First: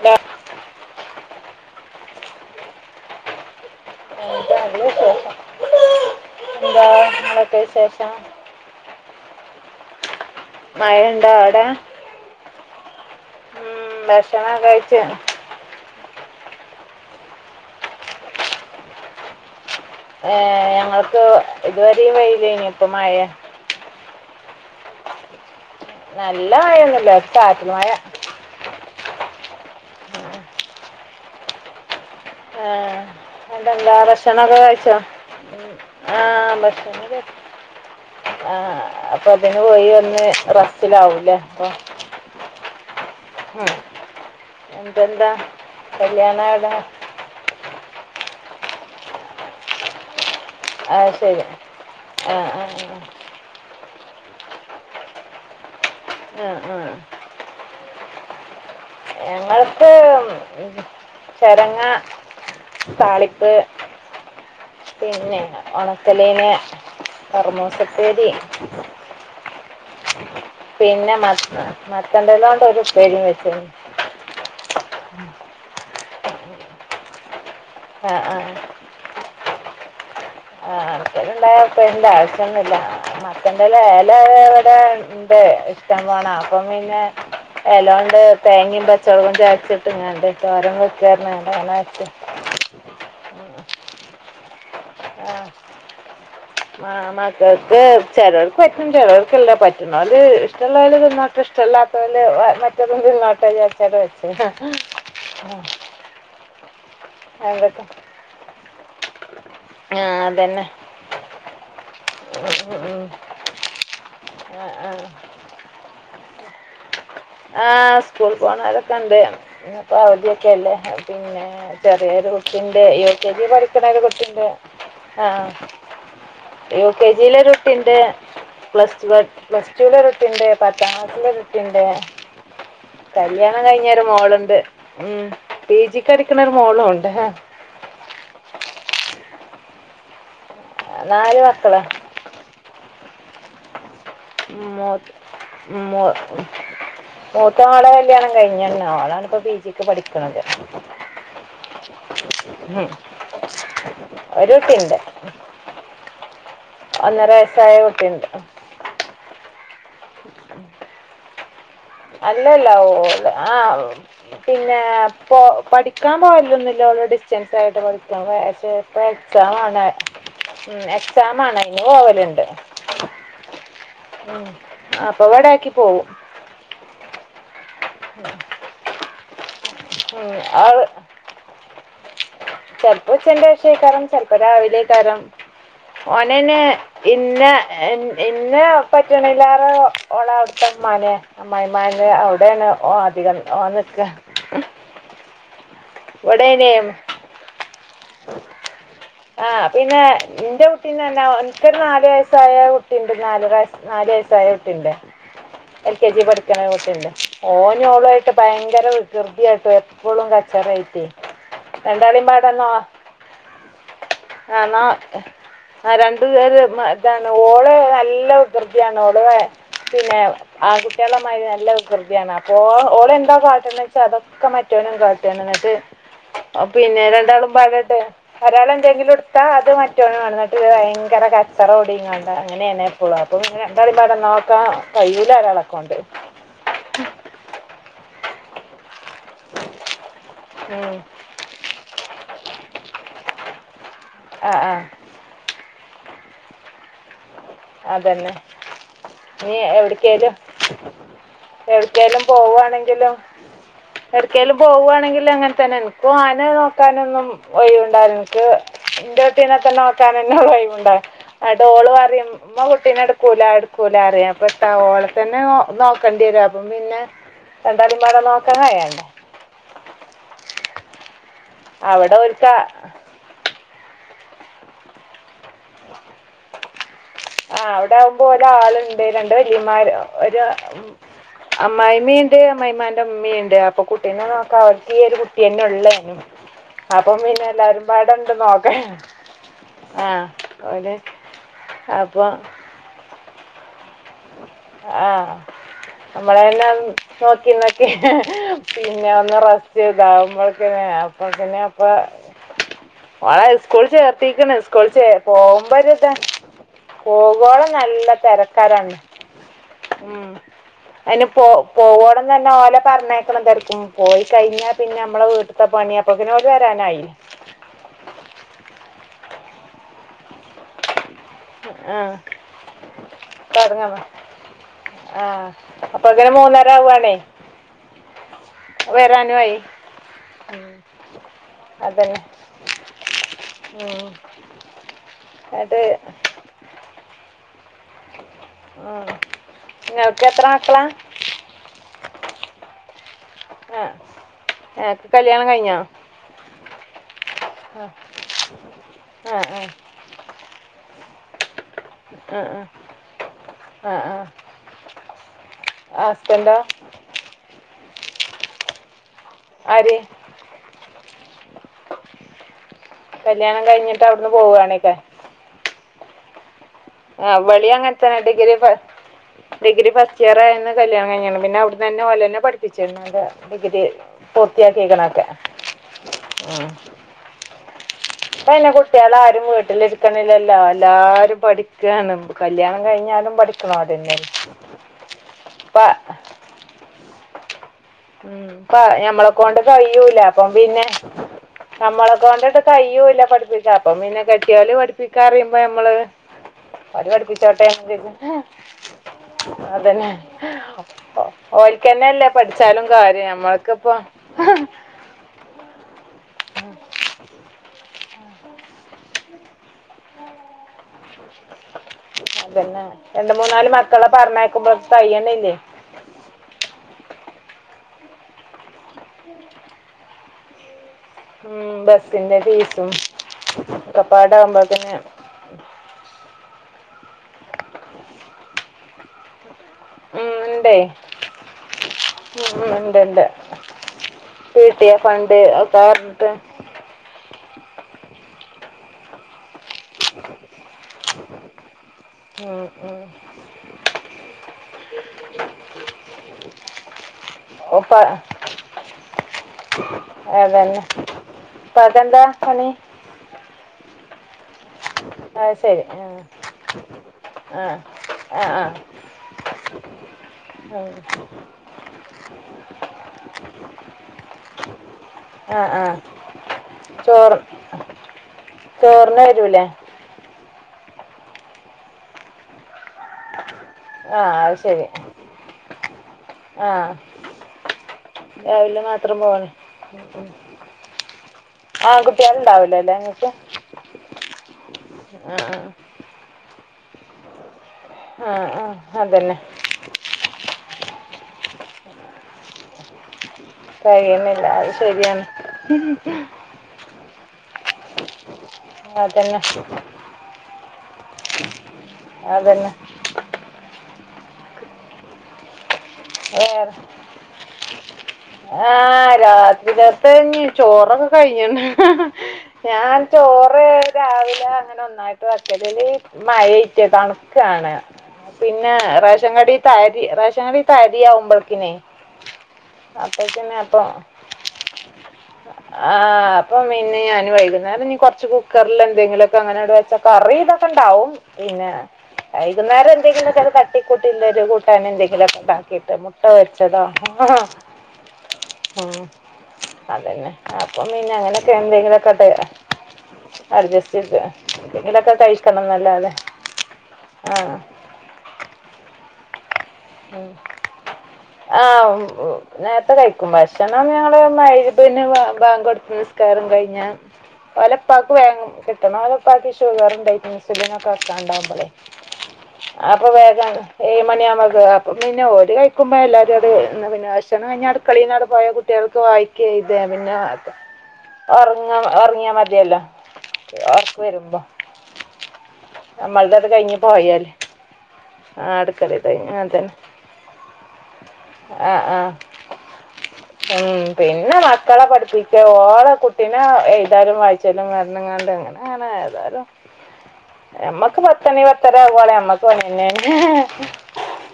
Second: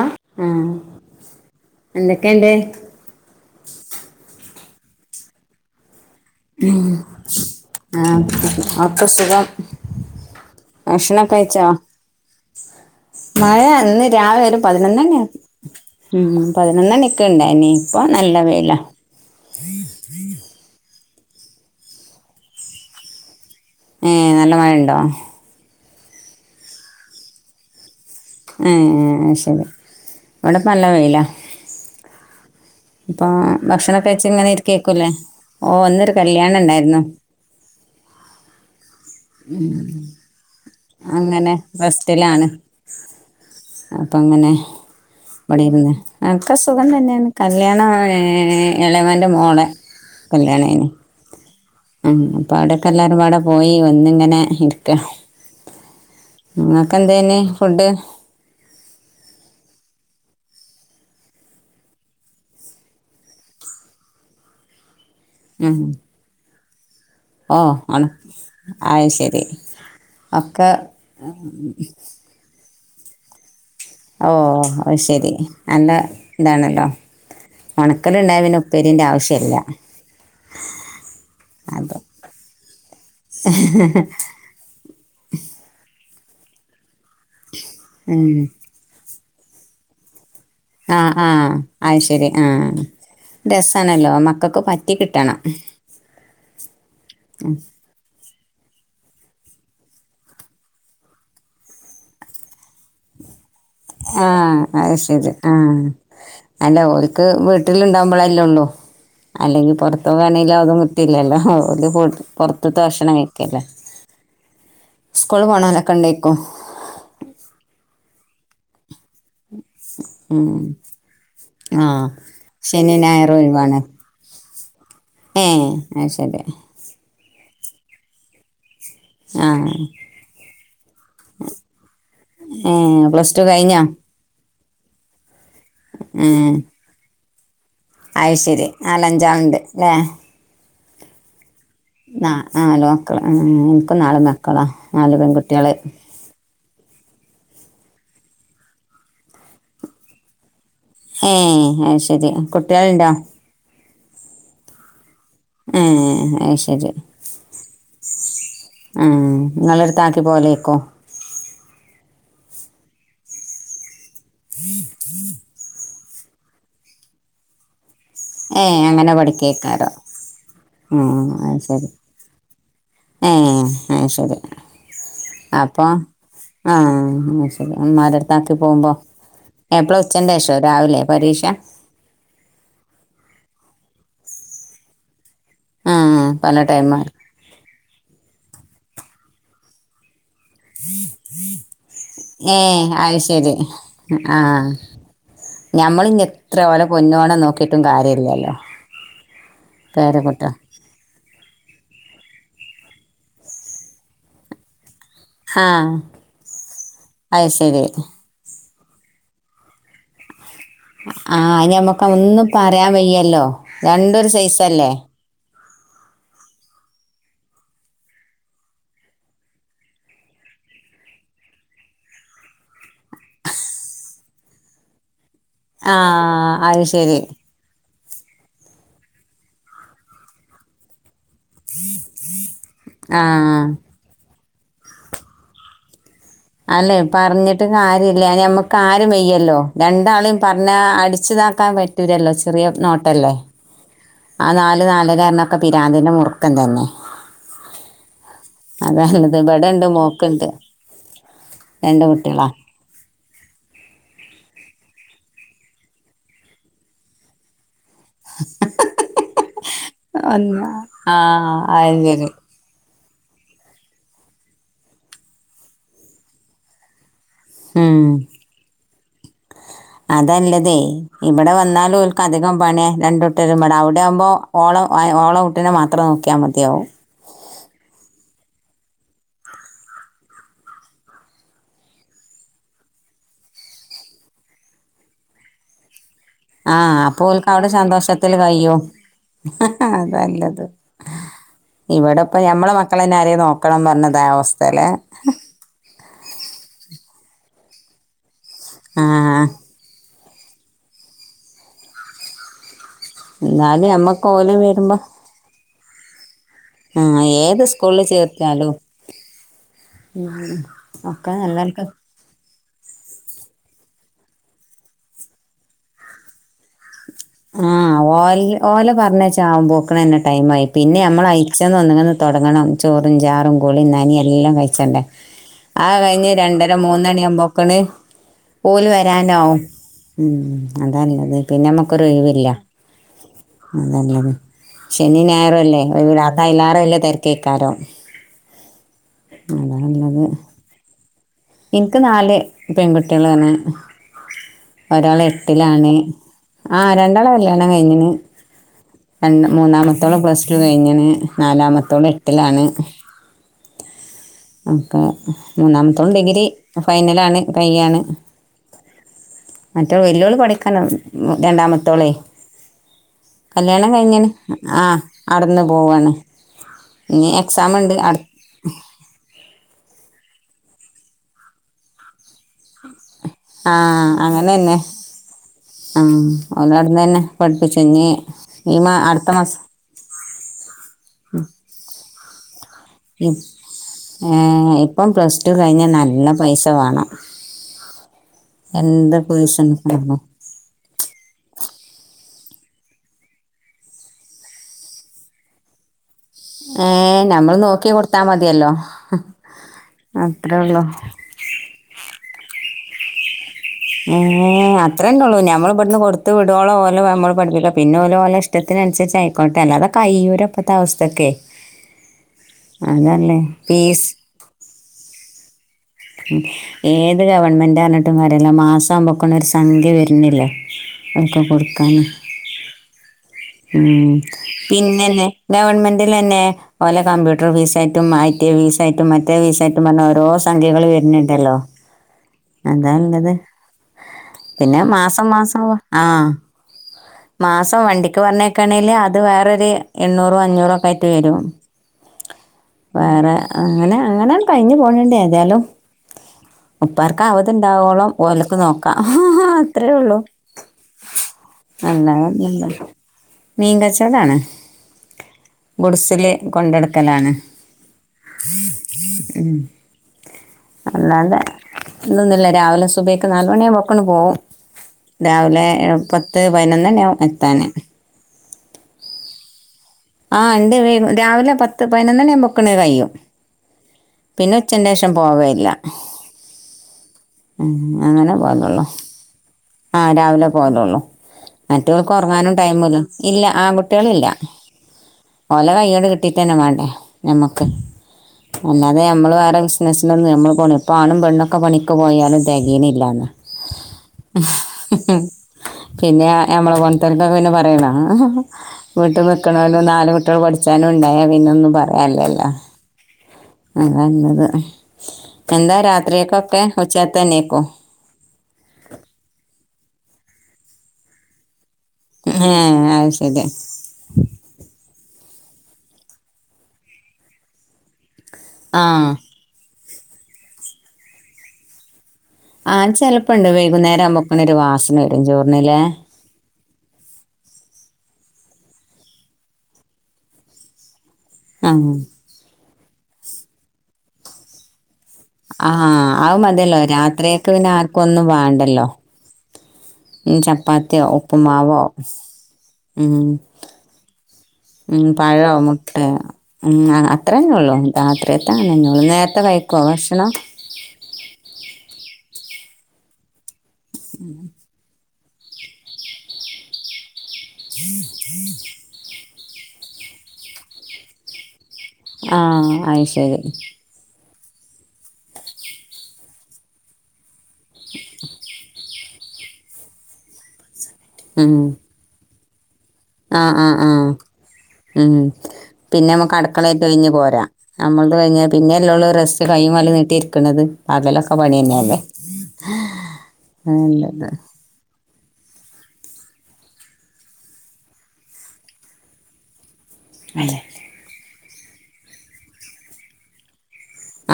ആ ആഹ് എന്തൊക്കെയണ്ട് [unintelligible] നിങ്ങളൊക്കെ വിശേഷം ആ ഒക്കെ സുഖം മഴ ഉണ്ടോ ഭക്ഷണൊക്കെ അവിടെ കഴിച്ചോ മഴ ഉം, ഇന്ന് രാവിലെ ഭക്ഷണം ഒരു കഴിച്ച് പതിനൊന്നണി ആയ- ഉം പതിനൊന്നണിക്ക് ഉണ്ടയിനി ഇപ്പം നല്ല വേയിലാ ഏ ഞങ്ങൾ ഉം ഇതുവരെയും വെയിലായിനി ഇപ്പം മഴേ ഏ നല്ല മഴണ്ടോ? നല്ല മഴൊന്നുല്ല ഒരു ചാറ്റൽ മഴ അ്ഏ ശരി ഇവിടെപ്പം നല്ല വെയിലാ ആ ഇപ്പൊ പിന്നെന്താ കഴിച്ച് ഇങ്ങനെ ഭക്ഷണൊക്കെ കഴിച്ചോ ഇരിക്കേക്കൂല്ലേ ഓഹ് ഇന്നൊരു ആഹ് കല്യാണം ഭക്ഷണം ഉണ്ടായിരുന്നു കഴിച്ച് ആ അപ്പൊ പിന്നെ പോയി വന്ന് റെസ് അങ്ങനെ ബസ്റ്റിലാണ്. ഉം. അപ്പൊ അങ്ങനെ എന്തെന്താ പണി ഒക്കെ ക കല്യാണം എൻക്ക അവിടെ സുഖംതന്നെയാണ് കല്യാണ- ഏഹ് എളമൻ്റെ മോളെ അഹ് ശരി ആ അപ്പൊ ആടൊക്കെ എല്ലാരും പാടെ പോയി എന്നിങ്ങനെ ഇരിക്കാ ആ ആ ആ നിങ്ങക്കെന്തയിനി ഫുഡ്? ഞങ്ങൾക്ക് ചരങ്ങ താളിപ്പ് പിന്നെ ഉം. ഒണക്കലീന് ഓ ഓൺ അയ് ശരി ഒക്കെ പിന്നെ മത്ത മത്തൻ്റെ ലോണ്ട് ഒരു പ്പേരി വച്ചു ഓ അയ് ശെരി നല്ല ഇതാണല്ലോ. ആ ഒണക്കല്ണ്ടായാ പിന്നെ ആ ഉപ്പേരിന്റെ ആവശ്യല്ല. [unintelligible] അത്ണ്ടായപ്പ അയ്ന്റെ ആവശ്യൊന്നില്ല മത്തന്റെല എല ഇവിടെ ഉണ്ട് ഇഷ്ടം വേണോ അപ്പം പിന്നെ എലോണ്ട് ഉം. തേങ്ങയും പച്ചള്ളും. ജാക്കറ്റ്ങ്ങനേണ്ട്? ആഹ് ആഹ് അ ശരി ആഹ്. രസാണല്ലോ മക്കൾക്ക് പ ആഹ് മാ മക്കൾക്ക് ചെലോർ പറ്റും ചിലോർക്കല്ല പറ്റ്‌ണോല് ഇഷ്ടള്ളാല് തിന്നോട്ടെ ഇഷ്ടല്ലാത്തോര് മറ്റേതും തിന്നോട്ടെന്ന് വിചാ- ആഹ് അത് ശരി ആഹ്. അല്ല ഓര് ക്ക്‌ അതൊക്കെ വീട്ടിലുണ്ടവുമ്പോളല്ലേ ഉള്ളു അല്ലെങ്കി ആ പൊറത്ത് പോവാനായി അതന്നെ നിവർത്തി ഇല്ലാലോ പൊറത്തത്ത ഉം, ഉം. ഭക്ഷണം ക്കയക്കെല്ലേ ആ, ആ. സ്കൂളി പോണം കൊണ്ട് കൊ പോണ കണ്ട് അപ്പോൾ അവധിയൊക്കെയല്ലേ പിന്നെ ആ ചെറിയൊരു കുട്ടിയുണ്ട് ശനി യു കെ ഞായർ ജി ഒഴിവാണ് പഠിക്കുന്ന ഒരു കുട്ടിയുണ്ട്. ഏ ആഹ് അത് ശരി യു കെ ജി ലോരുട്ടിയുണ്ട് പ്ലസ് വൺ ആ പ്ലസ് ടുലെ റട്ടി ഉണ്ട് പത്താം ക്ലാസിലെ റട്ടിണ്ട് ഏ പ്ലസ് ടു കഴിഞ്ഞാ ണ്ട് ഉം പി ജി ക്ക്‌ പടിക്കണ ഒരു മോളും ണ്ട് അയ്ശരി നാലഞ്ചാംണ്ട് ല്ലേ നാല് മക്കള ന ആ ലോക്കള ആ ഇപ്പ നാല് മക്കളാ നാല് മൂ- പെൺകുട്ടികള് മൂ- മൂത്ത മോളെ കല്യാണം കഴിഞ്ഞ ആളാണ് ഇപ്പൊ പി ജിക്ക് പഠിക്കണത് ഏ അയ്ശെരി ഉം. കുട്ടിളുണ്ടോ ഒരു കുട്ടിണ്ട് ആ അയ്ശ ഒന്നര വയസ്സായ കു ട്ടിണ്ട് ഉം നിങ്ങളടുത്താക്കി പോലേകു അല്ലല്ല ഓ പിന്നെ പോ പഠിക്കാൻ പോവില്ലൊന്നില്ല ഓള് ഡിസ്റ്റൻസ് ആയിട്ട് പഠി [unintelligible] ഏ പ്പം അങ്ങനെ എക്സാം ആണ് പഠിക്കേക്കാരോ ഉം എക്സാം ആണ് അത് ല്ലെ ശരി പോവലുണ്ട് ആ ശരി ഉം. അപ്പൊ ഇവിടെ ആക്കി അപ്പോ പോവും ആ മാരടത്താക്കി പോകുമ്പോ എപ്പള ഉം. ഉച്ചന്റെേഷോ ആള് രാവിലെ പരീക്ഷ ന്റെഷയക്കാരം ചെൽപ്പം രാവിലെക്കാരം ആ ഓനെ പല ന്നെ ടൈമാ ഇന്ന ഇന്ന [unintelligible] ഓള് അവിടെ പട്ടമ്മാനെ അമ്മായിമാന ഏ അവിടെയാണ് ഓ അത് അധികം ശരി ഓ നിക്ക ഞമ്മൾ ഇങ്ങ് എത്ര ഓരെ ഇവിടേനേം പൊന്നുപൊലെ നോക്കിയിട്ടും കാര്യലൃ [unintelligible] ആ പിന്നെ ഇന്റെ കുട്ടീനേ [unintelligible] എനിക്കൊരു നാല് വയസ്സായ കുട്ടിയുണ്ട് നാലര നാല് വയസ്സായ കുട്ടിയുണ്ട് ആ എൽ കെ ജി പഠിക്കണകുട്ടിയുണ്ട് അത് ശരി ഓനോളുആയിട്ട് ഭയങ്ക ചെല വികൃതിയായിട്ട് എപ്പോഴും കര ആ ഞമ്മക്ക് ഒന്നും നോ പറയാൻ വയ്യല്ലോ രണ്ടൊരു ആണോ സൈസല്ലേ ആ രണ്ടു പേര് മ് ഇതാണ് ഓള് നല്ല വികൃതിയാണ് ഓള് പിന്നെ ആൺകുട്ടികളെ മാരി നല്ല വികൃതിയാണ് അപ്പൊ ഓള എന്താ കാട്ടന്ന് വെച്ചാ അതൊക്കെ മറ്റോനും കാട്ടും ആ [unintelligible] അത് പിന്നെ ശരി രണ്ടാളും പാകട്ടെ അരാളെ എന്തെങ്കിലും ത്താ അത് മറ്റോന് വന്നിട്ട് ഇത് ഭയങ്കര കര ആ [unintelligible] ആ കയ്യുല ഒരാളെ കൊണ്ട് അല്ലെ പറഞ്ഞിട്ട് കാര്യമില്ല ഞമ്മക്ക് കാ വെയ്യല്ലോ രണ്ടാളും പറഞ്ഞ ഉം. അടിച്ചുതാക്കാൻ പറ്റുലല്ലോ ചെറിയ നോട്ടല്ലേ ആ നാല് നാലര കാരണം ക്കപി പ്രാന്തിന്റെ മുറുക്കം തന്നെ അതന്നെ അതല്ലത് നി ഇവിടെ ഉണ്ട് എവിടക്കേലും മോക്കുണ്ട് രണ്ട് എവിടക്കേലും കുട്ടികളാ പോകുവാണെങ്കിലും എവിടക്കേലും പോവുവാണ എങ്കിലും അങ്ങനെ തന്നെണ് ഓആനെ നോക്കാനൊന്നും ഒഴിവ് എന്ക് ൻറെ കുട്ടിനെ തന്നെ നോക്കാൻ അന്നാ ഒഴിവുണ്ടോ ആ എന്നിട്ട് ഓള് അത് ശരി പറയും ഉമ്മ കുട്ടീനെ എടുക്കൂല എടുക്കൂല അറിയാം പെട്ട ഓളെ തന്നെ നോക്കേണ്ടി വരും അപ്പം പിന്നെ [unintelligible] അതല്ലതെ ഇവിടെ വന്നാലും അവിടെ ഓൽക്ക് ഒരുക്ക അധികം പണി രണ്ടുട്ടരും [unintelligible] ഇതാകുമ്പോ ഓളോ ഐ ഓളൊ ഒന്നിനെ മാത്രം നോക്കിയാൽ മതിയാവും ആ അവിടെ ആവുമ്പോ ഒരാളുണ്ട് രണ്ട് വല്ലൃയമാര് ഒരു അമ്മായിമ്മണ്ട് അമ്മായിയമാന്റെ ഉമ്മയുണ്ട് അപ്പൊ കുട്ടീനെ നോക്കാ അവർക്ക് ഈ ഒരു കുട്ടീനെ ഉള്ളേനും ആ അപ്പം പിന്നെ അപ്പോൽക്ക് അവിടെ എല്ലാവരും പാടെ സന്തോഷത്തിൽ ഉണ്ട് കയൃം നോക്കാൻ ആ അതല്ലത് ഓല് ഇവിടെ അപ്പോൾ ഇപ്പ ഞമ്മളെ മക്കളെ പിരെേ നോക്കണം പറഞ്ഞത് അവസ്ഥ ആഹ നമ്മളല്ലാം നോക്കി നോക്കി ആ പിന്നെ ഒന്ന് റസ്റ്റ് ചെയ്തും നമ്മൾക്കെ അപ്പ പിന്നെപ്പ വളെ സ്കൂള എന്നാലും നമ്മക്ക് ഓല് ചേർത്തിക്കണ് വരുമ്പോ സ്കൂളിച്ച പോകുമ്പോ കുത്ത ആ ഏത് കോഗോളം സ്കൂളിൽ നല്ല ചേർത്താലും തിരക്കാരാണ് മ് അതി ഒക്കെ പോ നല്ലവർക്ക് പോവണം തന്ന ഓലെ പറഞ്ഞേക്കണം തിരക്കും പോയി കഴിഞ്ഞാൽ പിന്നെ നമ്മളെ വീട്ടത്തെ പണിയപ്പക്കിനോട് വരാനായി ആ ഓല ഓല പറഞ്ഞച്ച ആവ പോോക്കണന്നെ ടൈം ആയി പിന്നെ നമ്മ ആ ഒന്ന തുടങ്ങ ചോറുംാറുംളി തുടങ്ങാം നാന എല്ലാം കഴിച്ച ആ ആ കഴിഞ്ഞ് അപ്പോഴേക്കിനും മൂന്നര രണ്ടര ആവുകയാണേ മൂന്നണിയുമ്പോക്കല് വരാനും വരാനുമായി ഉം അതല്ലത് പിന്നെ അതന്നെ ഉം പറയില്ലത് ശനി ഞായറുംല്ലേ ന്നട്ട് അയലാറല്ല തിര കേക്കാരോ മ് പിന്ന ഒക്ക അതാണുള്ളത് എത്ര ആക്കലാം എനിക്ക് നാല് പെൺകുട്ടികളാണ് ആഹ് ഇങ്ങക്ക് ഒരാൾ കല്യാണം കഴിഞ്ഞോ എട്ടിലാണ് ആ രണ്ടാള കല്യാണം ആഹ് കഴിഞ്ഞന് ആഹ് ആഹ് മൂന്നാമത്തോളം പ്ലസ് ടു കഴിഞ്ഞന് നാലാമത്തോടെ എട്ടിലാണ് ആ ആ നമുക്ക് മൂന്നാമതോളും ഡിഗ്രി ഫൈനലാണ് കൈ ആണ് [inaudible] ആര് മറ്റേ വെല്ലുവിള് പഠിക്കാന രണ്ടാമത്തോളേ കല്യാണം കഴിഞ്ഞിട്ട് കഴിഞ്ഞന് അവിടുന്ന് ആ അടന്ന് പോവയാണ് ആ ആ വെളി അങ്ങനെത്തന ഡിഗ്ര ഡിഗ്രി ഫസ്റ്റ്യർ ആയന്ന് കല്യാ കഴിഞ്ഞാണ് പിന്നെ അവിടന്നെഓലന്നെ പിക്ക ആ ഡിഗ്രി അങ്ങനെ പൂർത്തിയാ തന്നെ കേക്കണൊക്കെ ആ മ് ഓലവിടുന്ന് തന്നെ പഠിപ്പിച്ചു ഇനി പിന്നെ ഈ മാ കുട്ടികള അടുത്ത ആാരും മാസം വീട്ടിലിരിക്കണില്ലല്ലോ എല്ലാരും പഠിക്കാണ് കല്യാണം ഏ കഴിഞ്ഞാലും പഠിക്കണോരന്നെ ഇപ്പം പ്ലസ് ടു ഇപ്പ കഴിഞ്ഞാൽ നല്ല പൈസ വേണം മ് എന്ത് ഞമ്മളെക്ക ഫീസ് കൊണ്ട് കഴൂല എടുക്കണം അപ്പം പിന്നെ നമ്മളൊക്കെ കൊണ്ടിട്ട് കയ്യൂല്ല പഠിപ്പിച്ച അപ്പം പിന്നെ കെട്ടിയല് പഠിപ്പിക്കാ അറിയുമ്പോ നമ്മള് പ ഏഹ് നമ്മൾ പഠിപ്പിച്ചോട്ടെ നോക്കി കൊടുത്താ മതിയല്ലോ അതന്നെ അത്രേ ഉള്ളു ഓരിക്കന്നെല്ലേ പഠ കാര്യം നമ്മ മ് അത്രേ ഉള്ളൂ ഞമ്മൾ പെന്ന് കൊടൂത്ത് വിടവോളം ഓന് നമ്മള് പഠിപ്പിക്ക പിന്നെ ഓന് ഇഷ്ടത്തിനുരിച്ചു ആയിക്കോട്ട അല്ലാതെ കയ്യൂല ഇപ്പത്തെ അവസ്ഥക്കേ അതന്നെ രണ്ട അതല്ലേ മൂന്നാല് മക്കളെ ഫീസ് പറഞ്ഞേക്കുമ്പോ തയ്ണ ഇല്ലേ ഏത് ഗവൺമെന്റ്ഞ്ഞിട്ടും വരല്ലോ മാസ [unintelligible] സംഭവക്കണ ഒരു സംഖ്യ വരുന്നില്ല ഒതക്കെ ഉം കൊടുക്കൻ ബസിന്റെ ഫീസും ഉം ഒക്കപ്പാടാകുമ്പോത്തിന് പിന്നന്നെ ഗവൺമെന്റിൽ തന്നെ ഓലെ കമ്പ്യൂട്ടർ ഫീസ ആയിട്ടും [unintelligible] വിസായിട്ട് മറ്റേ വിസ് [unintelligible] ഉം [unintelligible] ഇണ്ടേ ഉം അതാ ഇണ്ട് ഇണ്ട് ല്ലത് പി പിന്നെ ടി എ മാസം ഫണ്ട് മാസം ഒക്കെ ആ പറഞ്ഞിട്ട് മാസം വണ്ടിക്ക് പറഞ്ഞേക്ക് ക്കണേൽ അത് വേറൊരു എണ്ണൂറോ അഞ്ഞൂറ ഒക്കെ ആയിട്ട് വരും ഉം ഉം വേറെ അങ്ങനെ അങ്ങനാണ് കഴിഞ്ഞു പോണണ്ടത് ലും ഉപ്പാർക്ക് അവത് ഒപ്പ ഉണ്ടാവോള ഓലക്ക് നോക്കാം അത്രേ ഉള്ളു അതന്നെ ഇപ്പാക്കെന്താ പണി [unintelligible] മീൻ കച്ച ച്ചതാണ് ആ ശരി ആ ആ ആ ആ അല്ലാതെ ഇന്തൊന്നുമില്ല രാവിലെ സുബക്ക് നാലുമണിയുമ്പോക്ക [unintelligible] പോകവും ആ രാവിലെ ആ പത്ത് പതിനൊന്ന്ന്നെയ എത്താന് ചേറിന്ന വരുലേ ആ രണ്ട് രാവിലെ പത്ത് പതിനോണി ബുക്കണ കയിയും ആ അത് പിന്നെ ഉച്ചന് ശരി ശേഷം പോവയില്ല ആ അങ്ങനെ രാവിലെ പോയലുള്ളു മാത്രം പോവാണ് ആ രാവിലെ പോലുള്ളൂ ആ മറ്റുകൾക്ക് ഉറങ്ങാനും കുട്ടികളുണ്ടാവൂലല്ലേ ടൈമല്ല ഇങ്ങക്ക് ഇല്ല ആൺകുട്ടികളല്ല ആ ഓല കയ്യോട് കിട്ടീട്ട് തന്നെ മാ അ നഞമ ആ ആ ആ അല്ലാതെ നമ്മള് അതന്നെ വേറെ ബിസിനസ് ഒന്നും നമ്മ പെണ്ണൊക്കെ പണിക്ക് പോയാലും ദഗീനില്ലാന്ന് കഴിയുന്നില്ല അത് ശരിയാണ് ഇക്ക പിന്നെ പറയണ അതന്ന കണല്ലോ നാലല് കുട്ടികൾ പഠിച്ചാലും ഉണ്ടായ പിന്നൊന്നും പറയാലേല്ലോ അതന്നെ അതല്ലത് എന്താ രാ എറ ആ രാത്രി ത ത നീ ചോറൊക്കെ കായി ഏ ഞാൻ അത് ശരി ചോറ് രാവിലെ അങ്ങനെ ഒന്നായി [unintelligible] ക്കല് മഴറ്റ കണുക്കാണ് പിന്നെ ആ റേഷൻ കഡ ത റേഷനരി പതിയമ്പൾക്കിനേ ആ ചെലപ്പുണ്ട് വൈകുന്നേരം അമ്മക്കണ ഒരു വാസന വരും ചോറിനിലേ ആ അപ്പം പിന്നെ ഞാന് വൈകുന്നേരം ഇനി കുറച്ച് കുക്കറിൽ എന്തെങ്കിലുമൊക്കെ അങ്ങനെട് വെച്ചൽ കറി ഇതൊക്കെണ്ടാവും പിന്നെ ആ ആയി മുന്നേര എന്തെങ്കിലും ചെല തട്ടിക്കട്ടുള്ളരു കൂട്ടാണ് എന്തെങ്കിലും ആ ആ മതിയല്ലോ രാത്രിയൊക്കെ പിന്നെ ആർക്കും ഒന്നും വേണ്ടല്ലോ ഉം, അതന്നെ ഉം അപ്പം ചപ്പാത്തിയോ പിന്നെ അങ്ങനെയൊക്കെ ഉപ്പുമാവോ എന്തെങ്കിലുമൊക്കെ ഉം അഡ്ജസ്റ്റ് ചെയ്ത് ഉം എന്തെങ്കിലുമൊക്കെ പഴമോ കഴിക്കണം മുട്ട എന്നല്ലാതെ ഉം ആ അത്രന്നേ ഉള്ളൂ രാത്രിയത്ത അങ്ങനെ ഉള്ളൂ നേരത്തെ കഴി ഉം ആ നേരത്തെ കഴിക്കുബ ഭക്ഷണം ഞങ്ങള് മഗ്‌രിബിന് ബാ ബാങ്ക് കൊടുത്ത് നിസ്കാരം കഴിഞ്ഞ വലപ്പാക്ക് വേ കിട്ടണം പട്ടി ഷോകാറ ഉണ്ടായി സിലിനനക്കാണ്ടാവക്പോളെ ആ അത് അപ്പൊ ശരി വേകാണ് ഏഴ് മണിയാവു അപ്പം പിന്നെ ഓര് കഴിക്കുമ്പോ എല്ലാരും അത് എന്ന പിന്നെ ബക് വയനാട് കളിയ നാട് പോയ കുട്ടികൾക്ക് വായിക്ക ഇദേ പിന്നാ ഉം ഉറങ്ങ ഉറങ്ങിയാ മതി തിയല്ല ആ ആഹ് ആ ഉം പിന്നെ നമുക്ക് നമ്മളതത് അടുക്കളായിട്ട് കഴിഞ്ഞ് പോയാല് പോരാം നമ്മൾത് കഴിഞ്ഞ ആ പിന്നെ എല്ല അടുക്കളേത്തെ റെസ്റ്റ് അങ്ങനെ കഴി തന്നെ മല നീട്ടി ഇരിക്കണത് പകലൊക്കെ പണി ആഹ് ആഹ് ഉം തന്നെയല്ലേല്ലത് പിന്നെ മക്കളെ പഠിപ്പിക്ക ഓടെ കുട്ടീനെ ഏതാലും വായിച്ചാലും മരണംങ്ങാണ്ട് അങ്ങനെ അങ്ങനെ ഏതായാലും അതെ നമ്മക്ക് പത്തണി പ ഇത്ര പോളെ അമ്മക്ക് വന്നെ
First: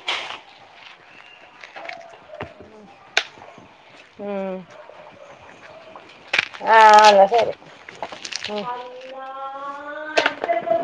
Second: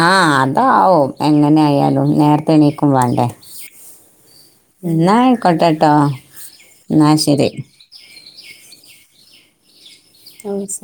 ആ അതാവും എങ്ങനെ ആയാലും നേരത്തെ എണീക്കും വേണ്ടേ ഉം എന്ന കൊട്ടാട്ടോ ആ എന്നാ ശരി വാ ഓ സ